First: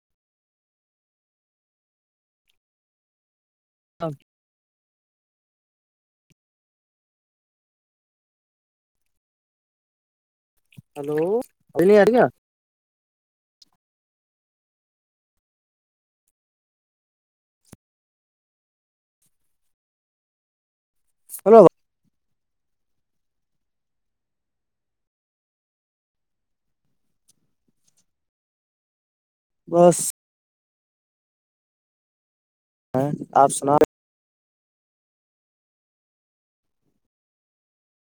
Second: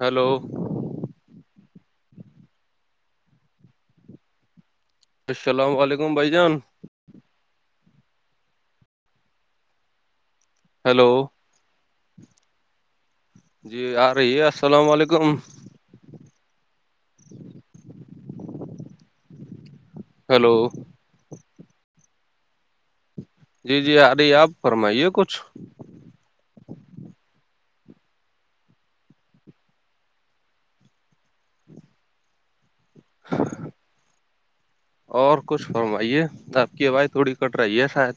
Hello okay السلام علیکم بھائی جان ہیلو ہلو الی آ کیا جی آ رہی ہے السلام علیکم ہلو ہلو جی جی ارے آپ فرمائیے کچھ بس جی ہ آپ سنا اور کچھ فرمائیے آپ کی آاز تھوڑی کٹ رہی ہے شاید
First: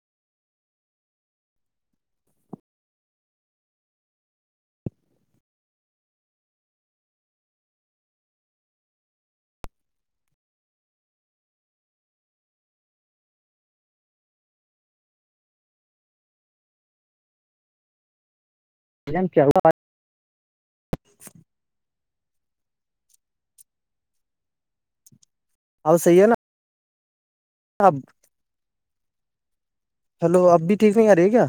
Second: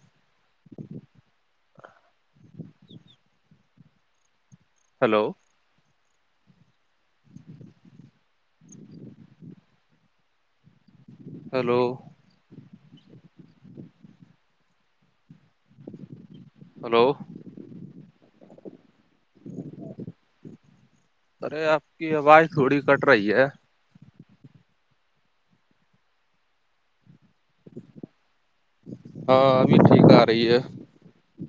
ہلو ہلو ہلو کیا ہوا ارے آپ کی آواز تھوڑی کٹ رہی ہے اور صحی ہے نا اب ہاں اب ٹھیک آ رہی ہے اب بھی ٹھیک نہیں آ رہی ہے کیا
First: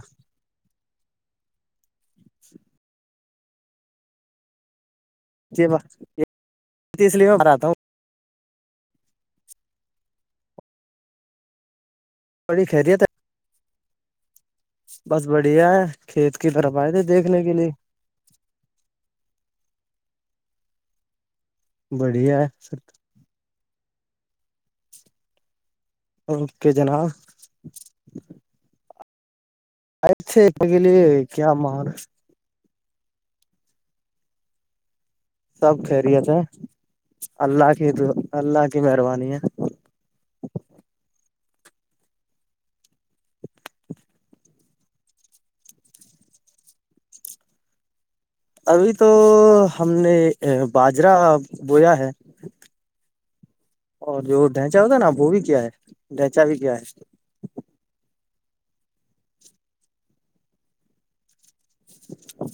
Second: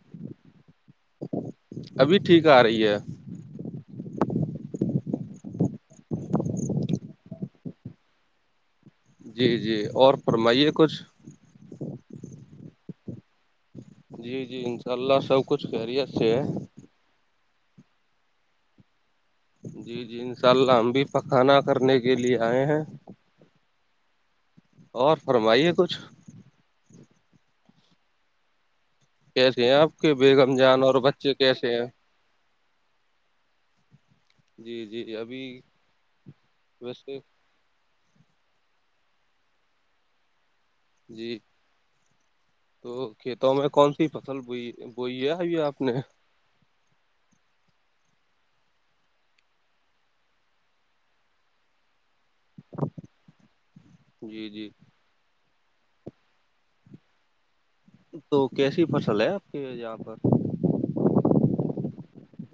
ابھی ٹھیک آ رہی ہے جی ب اس لیے میں ہراتا ہوں جی جی اور فرمائیے کچھ بڑی خیریت ہے جی جی انشاء اللہ سب کچھ خیریت سے ہے بائے تھے دیکھنے کے لیے جی جی انشاء اللہ ہم بھی پکھانا کرنے کے لے بڑھیا ہے آئے ہیں اور فرمائی ہے کچھ اوکے جنا کیسے ہیں آپ کے آئے تھے بیےگم کے جان اور لیے بچے کیا کیسے مان ہیں جی جی ابھی سب خیریت ہے ویسے اللہ کی د اللہ کی مہربانی ہے جی تو کھیتوں میں کون سی فصل بوئی بوئی ہے ابھی آپ نے ابھی تو ہم نے باجرہ بویا ہے [unintelligible] اور جو جی جی ڈھنچا ہوتا ہے نا وہ بھی کیا ہے ڈھینچا بھی کیا ہے تو کیسی فصل ہے آپ کے یہاں پر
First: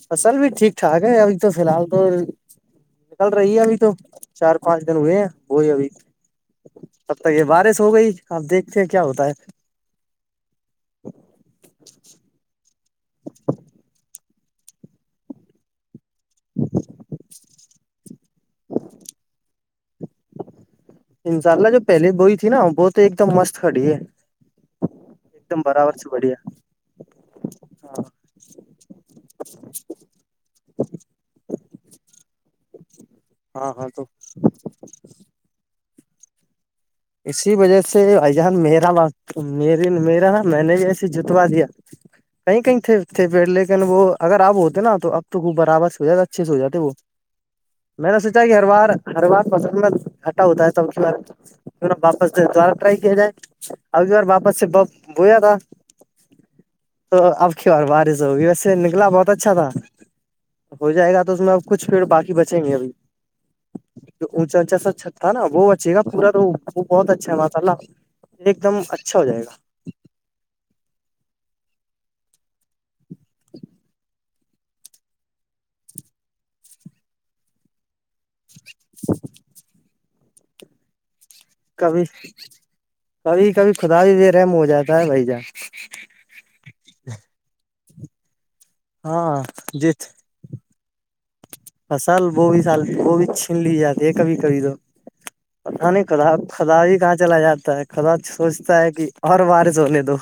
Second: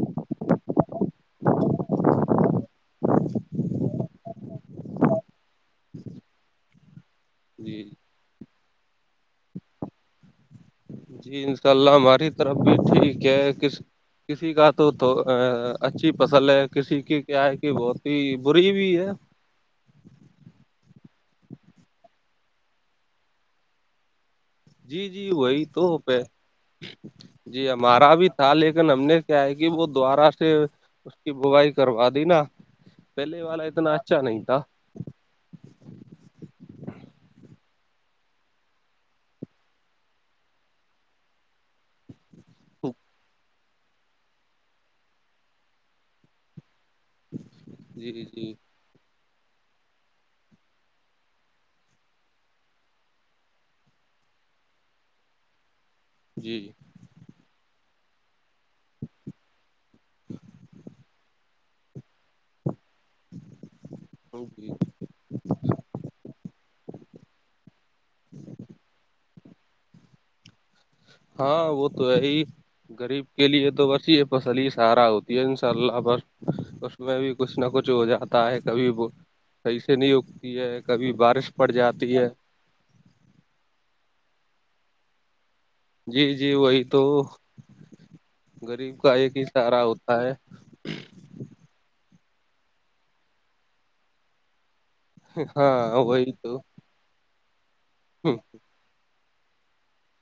فصل بھی ٹھیک ٹھاک ہے ابھی تو فی الحال تو نکل رہی ہے ابھی تو چار پانچ دن ہوئے ہیں وہی ابھی تب تک یہ بارش جی ہو گئی آپ دیکھتے ہیں کیا ہوتا ہے جی انشاء اللہ ہماری طرف بھی تھی کیا کس کسی کا تو اچھی فصل ہے کسی کی کیا ہے کہ بہت ہی بری بھی ہے انشاء اللہ جو پہلے بوئی تھی نا وہ تو ایک دم مست کھڑی ہے جی جی ایک دم وہی تو ہو برابر سے پہ بڑھیا جی ہاں ہمارا بھی تھا لیکن ہم نے کیا ہے کہ وہ دوارہ سے اس کی بوائی کروا دینا پہلے والا ہاں ہاں اتنا تو اچھا نہیں تھا اسی وجہ سے اجہان مرا م میرا ن میں نے بھی ایسے جتوا دیا کہیں کہیں تھے تھے پیڑ لیکن وہ اگر اب ہوتے نا تو اب تو خوب برابر سے ہو جاتا اچھے سے ہو جاتے وہ جی میں نے سوچا جی کہ ہر بار ہر بار فصل میں گھٹا ہوتا ہے سب کی بار واپس دوارا ٹرائی کیا جائے اب بار واپس سے بویا تھا جی جی تو اب کی اور بارش ہوگی ویسے نکلا بہت اچھا تھا ہو جائے گا تو اس میں اب کچھ پھر باقی بچیں گے ابھی تو اونچا جی اونچا سو چھ تھا نا وہ بچے گا پورا تو وہ بہت اچھا ہے ماشاء اللہ یہ ایک دم اچھا ہو جائے گا ہاں وہ تو ہے ہی غریب کے لیے تو وسی ہے فصل ہی سارا ہوتی ہے انشاء اللہ ب اس میں بھی کچھ نہ کچھ ہو جاتا ہے کبھی وہ صحیح سے نہیں اگتی ہے کبھی بارش پڑ کبھی جاتی ہے کبھی کبھی خدا بھی بے رحم ہو جاتا ہے بھائی جان جی جی وہی تو غریب کا ایک ہاں ہی سارہ ہوتا ہے فصال وہ بھی سال وہ بھی چھین لی جاتی ہے کبھی کبھی تو پتا ہاں نہیں خدا وہی تو کدا ہی کہاں چلا جاتا ہے کدا سوچ [unintelligible] تا ہے کہ اور وارس ہونے دو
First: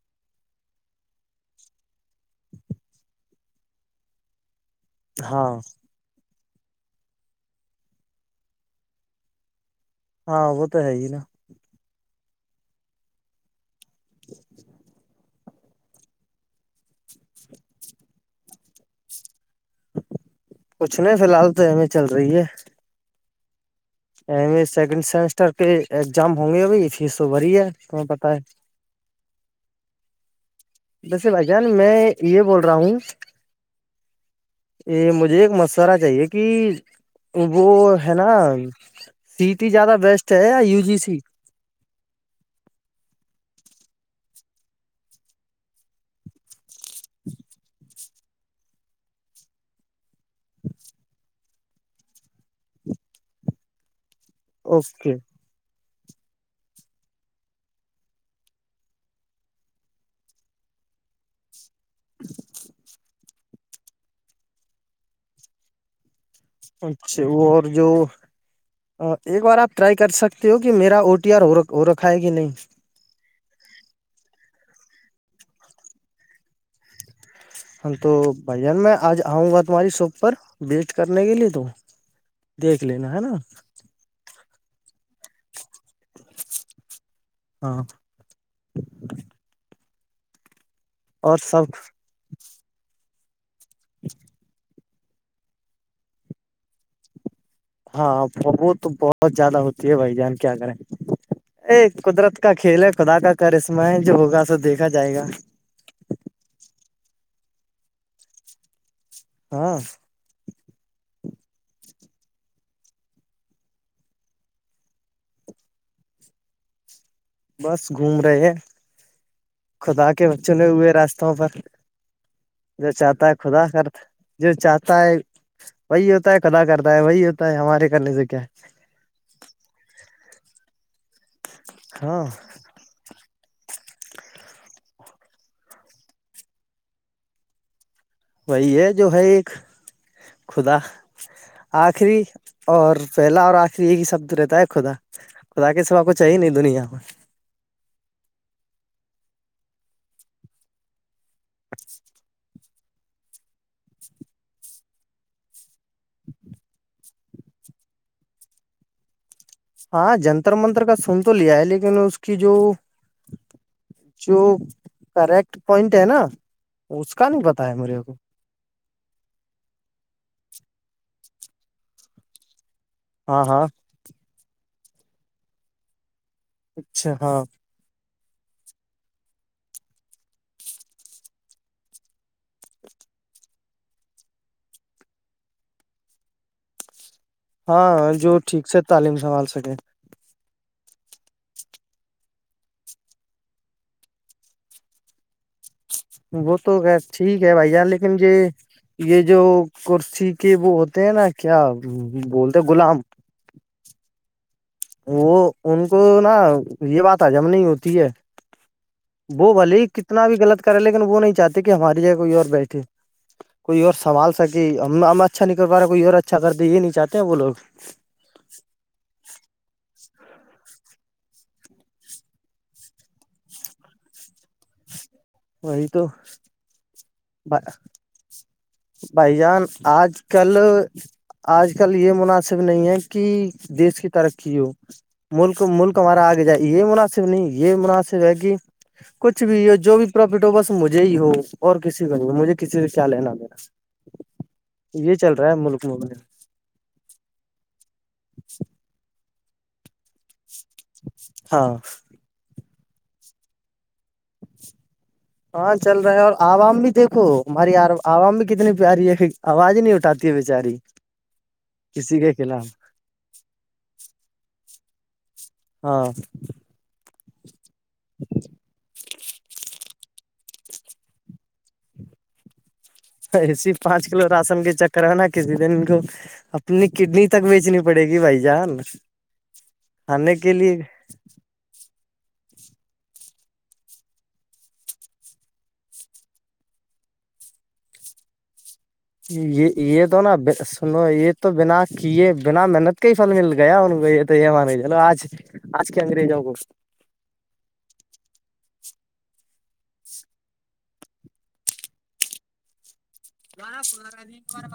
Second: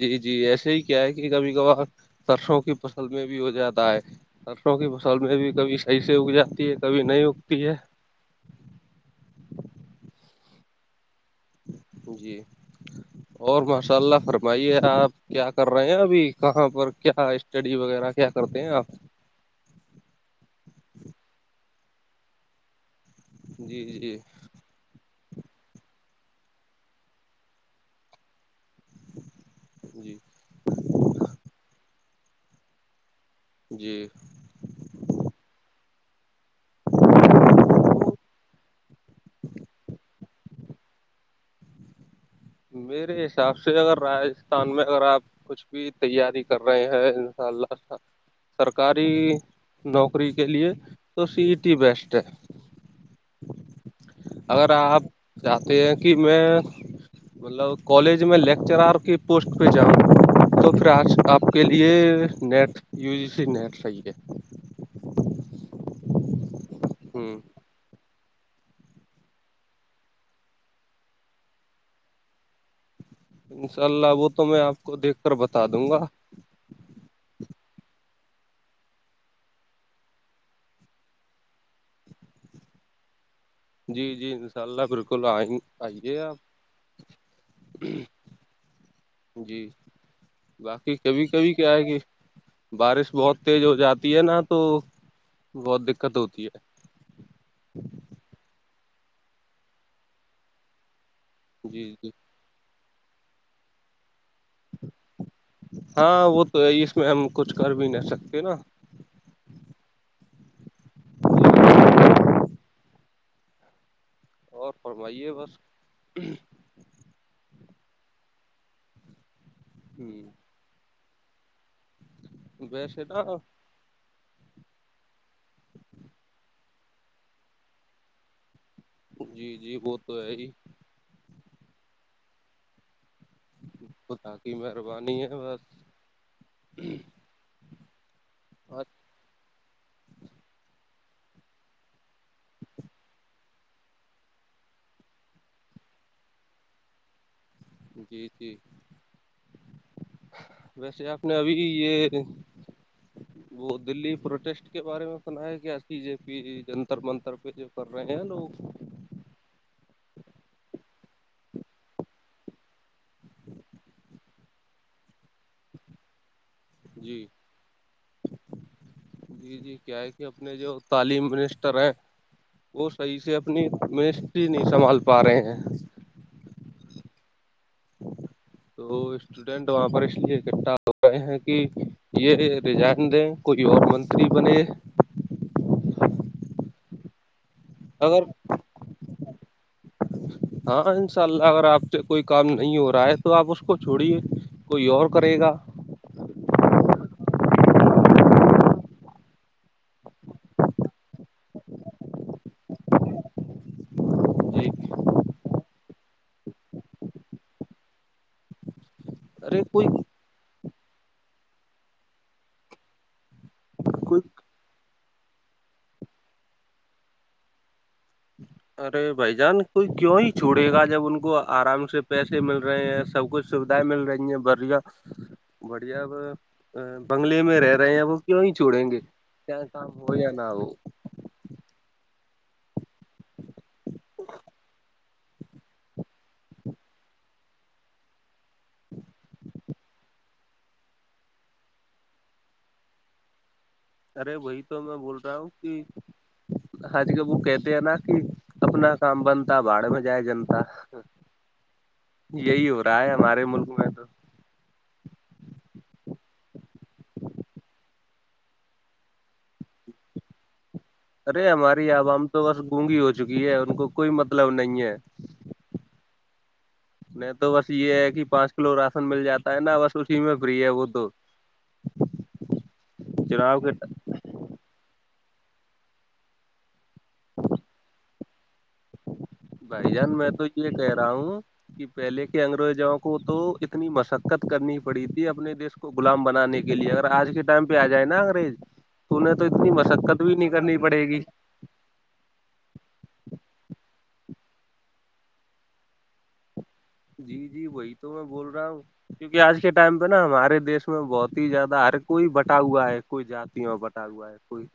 جی جی ایسے ہی کیا ہے کہ کبھی کبھار سرسوں کی فصل میں بھی ہو جاتا ہے برسوں کی فصل میں ہاں بھی کبھی صحیح سے اگ جاتی ہے کبھی نہیں اگتی ہے ہاں وہ تو ہے ہی نا جی اور ماشاء اللہ فرمائیے آپ کیا کر رہے ہیں ابھی کہاں پر کیا اسٹڈی وغیرہ کیا کرتے ہیں آپ کچھ نہیں فی الحال تو ای چل رہی ہے جی جی ایے سیکنڈ سیمسٹر کے ایگزام ہوں گے بھائی فیس تو بڑی ہے تمہیں پتتا ہے جی [unintelligible] دس بجان میں یہ بول رہا ہوں جی یہ مجھے ایک مشورہ چاہیے کہ وہ ہے نا سیٹی زیادہ بیسٹ ہے یا یو جی سی میرے حساب سے اگر راجستھان میں اگر آپ کچھ بھی تیاری [unintelligible] کر رہے ہیں ان شاء اللہ سرکاری نوکری کے لیے تو سی ٹی بیسٹ ہے اگر آپ اوکے چاہتے ہیں کہ میں مطلب کالج میں لیکچرار کی پوسٹ پہ جاؤں تو پھر آج آپ کے لیے NET U G C NET صی ہے اچھا ہ وہ اور جو ایک بار آپ ٹرائی کر سکتے ہو کہ میرا او ٹی آر ہو رکھا ہے کہ نہیں انشاء اللہ وہ تو میں آپ کو دیکھ کر بتا دوں گا ہم تو بھیا میں آج آؤں گا تمہاری شاپ پر وسٹ کرنے کے لیے تو دیکھ لینا ہے نا جی جی انشاء اللہ بالکل آئیں آئیے آپ ہاں جی باقی کبھی اور کبھی سب کیائے گے بارش بہت تیز ہو جاتی ہے نا تو بہت دقت ہوتی ہے ہاں فبو تو بہت زیادہ ہوتی ہے بھائی جان کیا کریں ہے ا جی جی قدرت کا کھیل ہے خدا کا کر اسمائے جو ہوگا سو دیکھا جائے گا ہاں وہ تو ہے اس میں ہم کچھ کر بھی نہیں سکتے نا ہاں جی۔ اور فرمائیے بس بس گھوم رہے ہیں خدا کے ہ بچوں میں ہوئے راستوں پر جو ویسے نا چاہتا ہے خدا کر جو چاہتا ہے وہی ہوتا ہے کدا کرتا ہے وہی ہوتا ہے ہمارے کرنے سے کیا جی جی وہ تو ہے ہی ہاں ختا کی مہربانی ہے بس وہی یہ جو ہے ایک خدا آخری اور پہلا اور آخری یہ ہی شبد رہتا ہے خدا خدا کے سب آپ کو چاہیے نہیں دنیا میں جی جی ویسے آپ نے ابھی یہ وہ دلی پروٹیسٹ کے بارے میں سنا ہے کہ بی جے پی جنتر منتر پہ جو کر رہے ہیں لوگ ہاں جنتر منتر کا سن تو لیا ہے لیکن اس کی جو جو کریکٹ پوائنٹ ہے نا اس جی کا نہیں پتا ہے میرے کو جی جی کیا ہے کہ اپنے جو تعلیم منسٹر ہیں وہ صحیح سے ہاں ہاں اپنی مسٹری نہیں سنبھال پا رہے ہیں اچھا ہاں تو اسٹوڈینٹ وہاں پر اس لیے اکٹھا ہو رہئے ہیں کہ یہ رجائن دیں کوئی اور منتری بنے ہاں اگر جو ٹھیک سے تعلیم سنبھال سکے ہاں ان شاء اللہ اگر آپ سے کوئی کام نہیں ہو رہا ہے تو آپ اس کو چھوڑیے کوئی اور کرے گا وہ تو ٹھیک ہے بھائی لیکن یہ جو کرسی کے وہ ہوتے ہیں نا کیا بولتے غلام جی وہ ان کو نا یہ بات حجم نہیں ہوتی ہے وہ ارے بھل کوئی کتنا بھی غلط کرے لیکن وہ نہیں چاہتے کہ ہماری جگ کوئی اور بیٹھے کوئی اور سبھال سکے ہم اچھا نہیں کر پا رہا کوئی اور اچھا کر د یہ نہیں چاہتے وہوگ ارے بھ جان کوئی کیوں ہی چھوڑے گا جب ان کو آرام سے پیسے مل رہے ہیں سب کچھ سویدھائیں مل رہی ہیں بڑھیا ج بڑھیاب بنگلے میں رہ رہے ہیں وہ کیوں ہی چھوڑیں گے بھائی کیا جان کام ہو آج یا نہ کل ہو آج کل یہ مناسب نہیں ہے کہ دیش کی ترقی ہو ملک ملک ہمارا آگے جائے یہ مناسب نہیں یہ مناسب ہے کہ کچھ بھی یہ جو بھی پٹو بس مجھے ہی ہو اور کسی کو نہیں ہو مجھے کسی سے کیا لینا میرا ارے بی تو میں بول رہا ہوں کہ میں حجی ببو کہتے ہیں نا کہ اپنا کام بنتا باڑ میں جائے جنتا ہاں یہی ہو رہا ہے ہمارے ملک میں تو ہاں چل رہے ہیں اور عوام بھی دیکھو ہماری عوام بھی کتنی پیاری ہے آواز نہیں اٹھاتی چاری ارے ہماری اب ہم تو بس گونگی ہو چکی ہے ان کو کوئی مطلب نہیں ہے ہاں نہیں تو بس یہ ہے کہ پانچ کلو راست مل جاتا ہے نا بس اسی میں فری ہے وہ تو چناؤ ایسی کے پانچ کلو راشن کے چکر ہے نا کسی دن کو اپنی کڈنی تک بیچنی پڑے گی بھائی جان بھائی جان میں کھانے تو کے یہ لیے کہہ رہا ہوں کہ پہلے کے انگریزوں کو تو اتنی مشقت کرنی پڑی تھی اپنے دیش کو غلام بنانے کے لیے اگر آج کے ٹائم پہ آ جائے نا انگریز تو انہیں تو یہ اتنی یہ تو مشقت نا بھی نہیں کرنی پڑے سنو گی یہ تو بنا کیے بنا محنت کے ہی فھل مل گیا ان کو یہ تو یہ مان چلو آج آج کے انگریج ہو گو جی جی وہی تو میں بول رہا ہوں کیونک آج کے ٹائم پہ نا ہمارے دیش میں بہت ہی زیادہ ہر کوئی بٹا ہوا ہے کوئی جاتیوں میں بٹا ہوا ہے کوئی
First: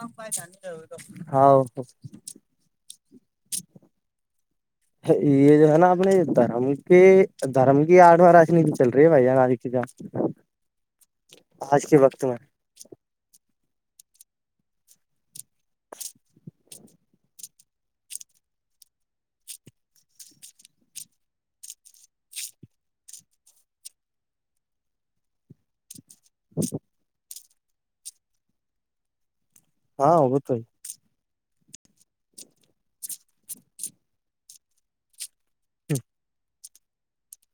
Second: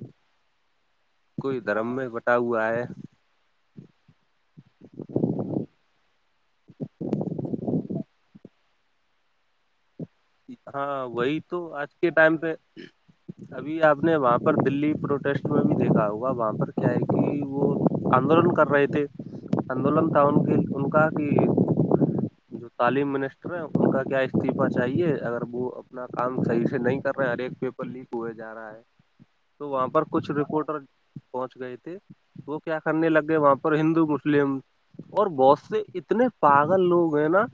کوئی دھرم میں بٹا ہوا ہے ا یہ جو ہے نا اپنے دھرم کے دھرم کی آڈواں راجنیتی چل رہی ہے بھائییا آال سے ہاں وہی تو آج کے وقت ٹائم میں پہ ابھی آپ نے وہاں پر دلی پروٹیسٹ میں بھی دیکھا ہوگا وہاں پر کیا ہے کہ وہ آندولن کر رہے تھے آندولن تھا ان کے ان کا کہ جو تعلیم منسٹر ہیں ان کا کیا استعفہ چاہیے اگر وہ اپنا کام صحیح سے نہیں کر رہے ہر ایک پیپر لیک ہوئے جا رہا ہے تو وہاں پر ہاں کچھ وہ تو رپورٹر پہنچ گئے تھے وہ کیا کرنے لگے وہاں پر ہندو مسلم اور بہت سے اتنے پاگل لوگ ہیں نا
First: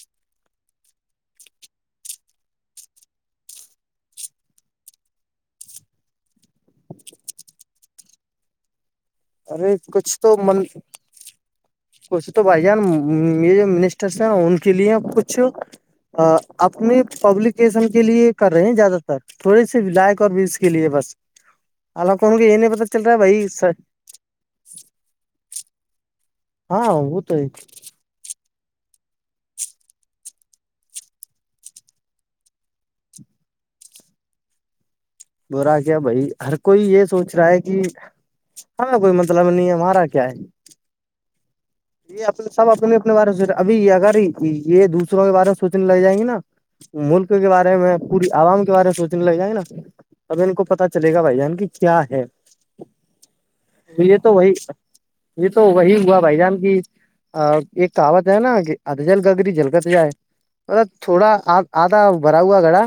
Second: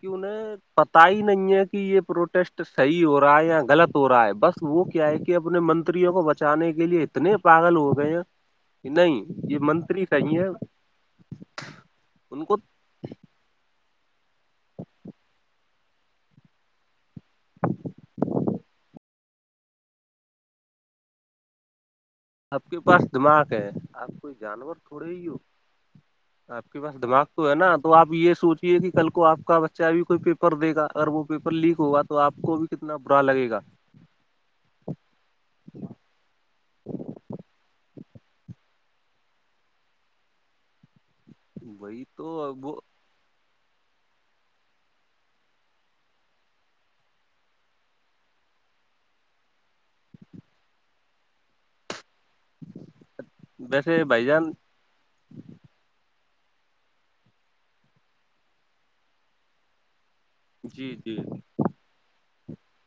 کہ انہیں پت ہی نہیں ہے یہ پروٹیسٹ صحیح ہو رہا ہے یا غلط ہو رہا ہے بس وہ کیا ہے کہ اپنے منتریوں کو بچانے کے لیے اتنے پاگل ہو گئے ہیں نہیں یہ ارے منتری کچھ تو صحیح ہے من کچھ تو ان کو بھائی جان می سا ان کے لیے کچھ اپنے پبلیکیشن کے لیے کر رہے ہیں زیادہ تر تر تھوڑے سی لائق اور ویوس کے لیے بس الال کون کے یہ آپ نہیں پتا پاس چل رہا ہے بھائی دماغ سر آپ کوئی جانور تھوڑے ہی ہو آپ کے ہاں پاس وہ دماغ تو ہے نا تو آپ یہ سوچیے کہ کل کو آ کا بچہ بھی کوئی پر دے گا اگر وہ پیپر لیک ہوگا تو آپ کو بھی کتنا برا لگے گا رہا کیا بھائی ہر کوئی یہ سوچ رہا ہے کہ ہمیں کوئی مطلب نہیں ہمارا کیا ہے وہی یہ تو اپنے سب وہ اپنے اپنے بارے میں سوچ ابھی اگر یہ دوسروں کے بارے میں سوچنے لگ جائیں گے نا ملک کے بارے میں پوری عوام کے بارے میں سوچنے لگ جائ گے نا اب ان کو پتا چلے گا بھائی جان کی کیا ہے ویسے یہ بھائی تو جان وہی یہ تو وہی ہوا بھائی جان ایک کہاوت ہے نا کہ ادجل گگری جلکت جائے مطلب جی جی تھوڑا آدھا بھرا ہوا گھڑا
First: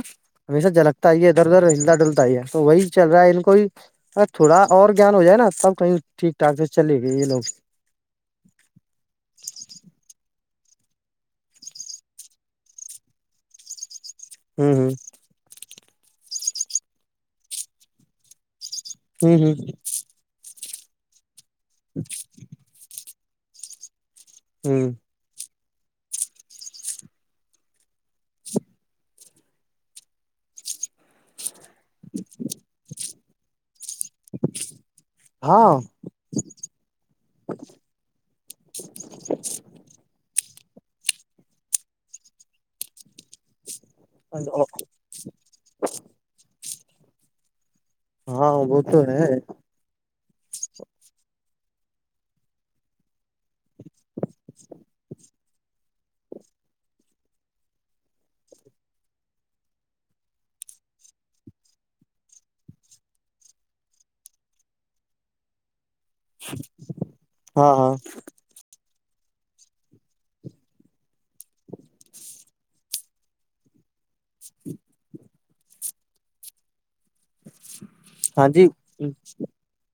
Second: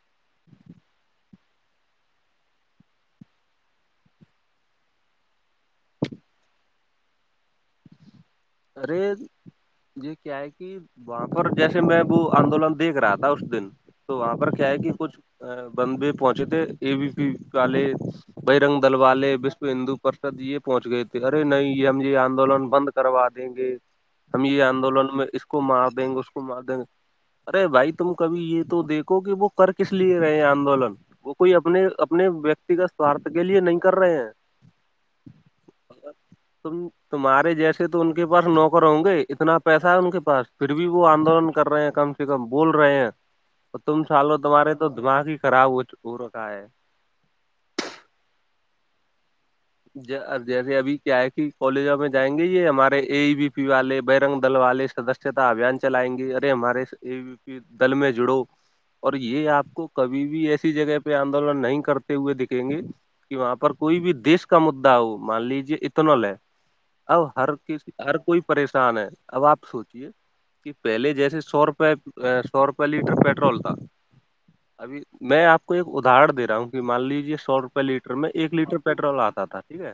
ہمیشہ جلکتا ہی ہے ادھر ادھر ہلد ڈھلتا ہی ہے تو وہی چل رہا ہے ان کو ہی ارے تھوڑا اور گیان ہو جائے نا تب کہیں ٹھیک ٹھاک سے چلے گے یہ لوگ ارے یہ کیا ہے کہ وہاں پر جیسے میں وہ آندولن دیکھ رہا تھا اس دن تو وہاں پر کیا ہوں ہے کہ کچھ بندے پہنچے تھے اے بی پی والے بجرنگ دل والے ہوں ہوں وشو ہندو پرشد یہ پہنچ گئے تھے ارے نہیں یہ ہم یہ آندولن بند کروا دیں گے ہم یہ ہوں آندولن میں اس کو مار دیں گے اس کو مار دیں گے ارے بھائی تم کبھی یہ تو دیکھو کہ وہ کر کس لیے رہے ہیں آندولن وہ کوئی اپنے اپنے ویکتیگت بھارت کے لیے نہیں کر رہے ہیں ہ تم تمہارے جیسے تو ان کے پاس نوکر ہوں گے اتنا پیسہ ہے ان کے پاس پھر بھی وہ آندولن کر رہے ہیں کم سے کم بول رہے ہیں [unintelligible] تو تم سالو تمہارے تو دماغ ہی خراب ہو رکھا ہے ہاں وہ تو ہے جیسے ابھی کیا ہے کہ کالجوں میں جائیں گے یہ ہمارے اے بی پی والے بجرنگ دل والے سدس سچھتا ابھیان چلائیں گے ارے ہمارے دل میں جڑو اور یہ آپ کو کبھی بھی ایسی جگہ پہ آندولن نہیں کرتے ہوئے دکھیں گے کہ وہاں پر کوئی بھی دیش کا مدا ہو مان لیجے اتنا لے آ ہر ہاں کسی ہاں ہر کوئی پریشان ہے اب آپ سوچیے کہ پہلے جیسے سو روپئے سو روپئے لیٹر پیٹرول تھا ابھی میں آپ کو ایک ادہر دے رہا ہوں کہ مان لیجے سو روپے لیٹر میں ہاں ایک لیٹر جی پیٹرول آتا تھا ٹھیک ہے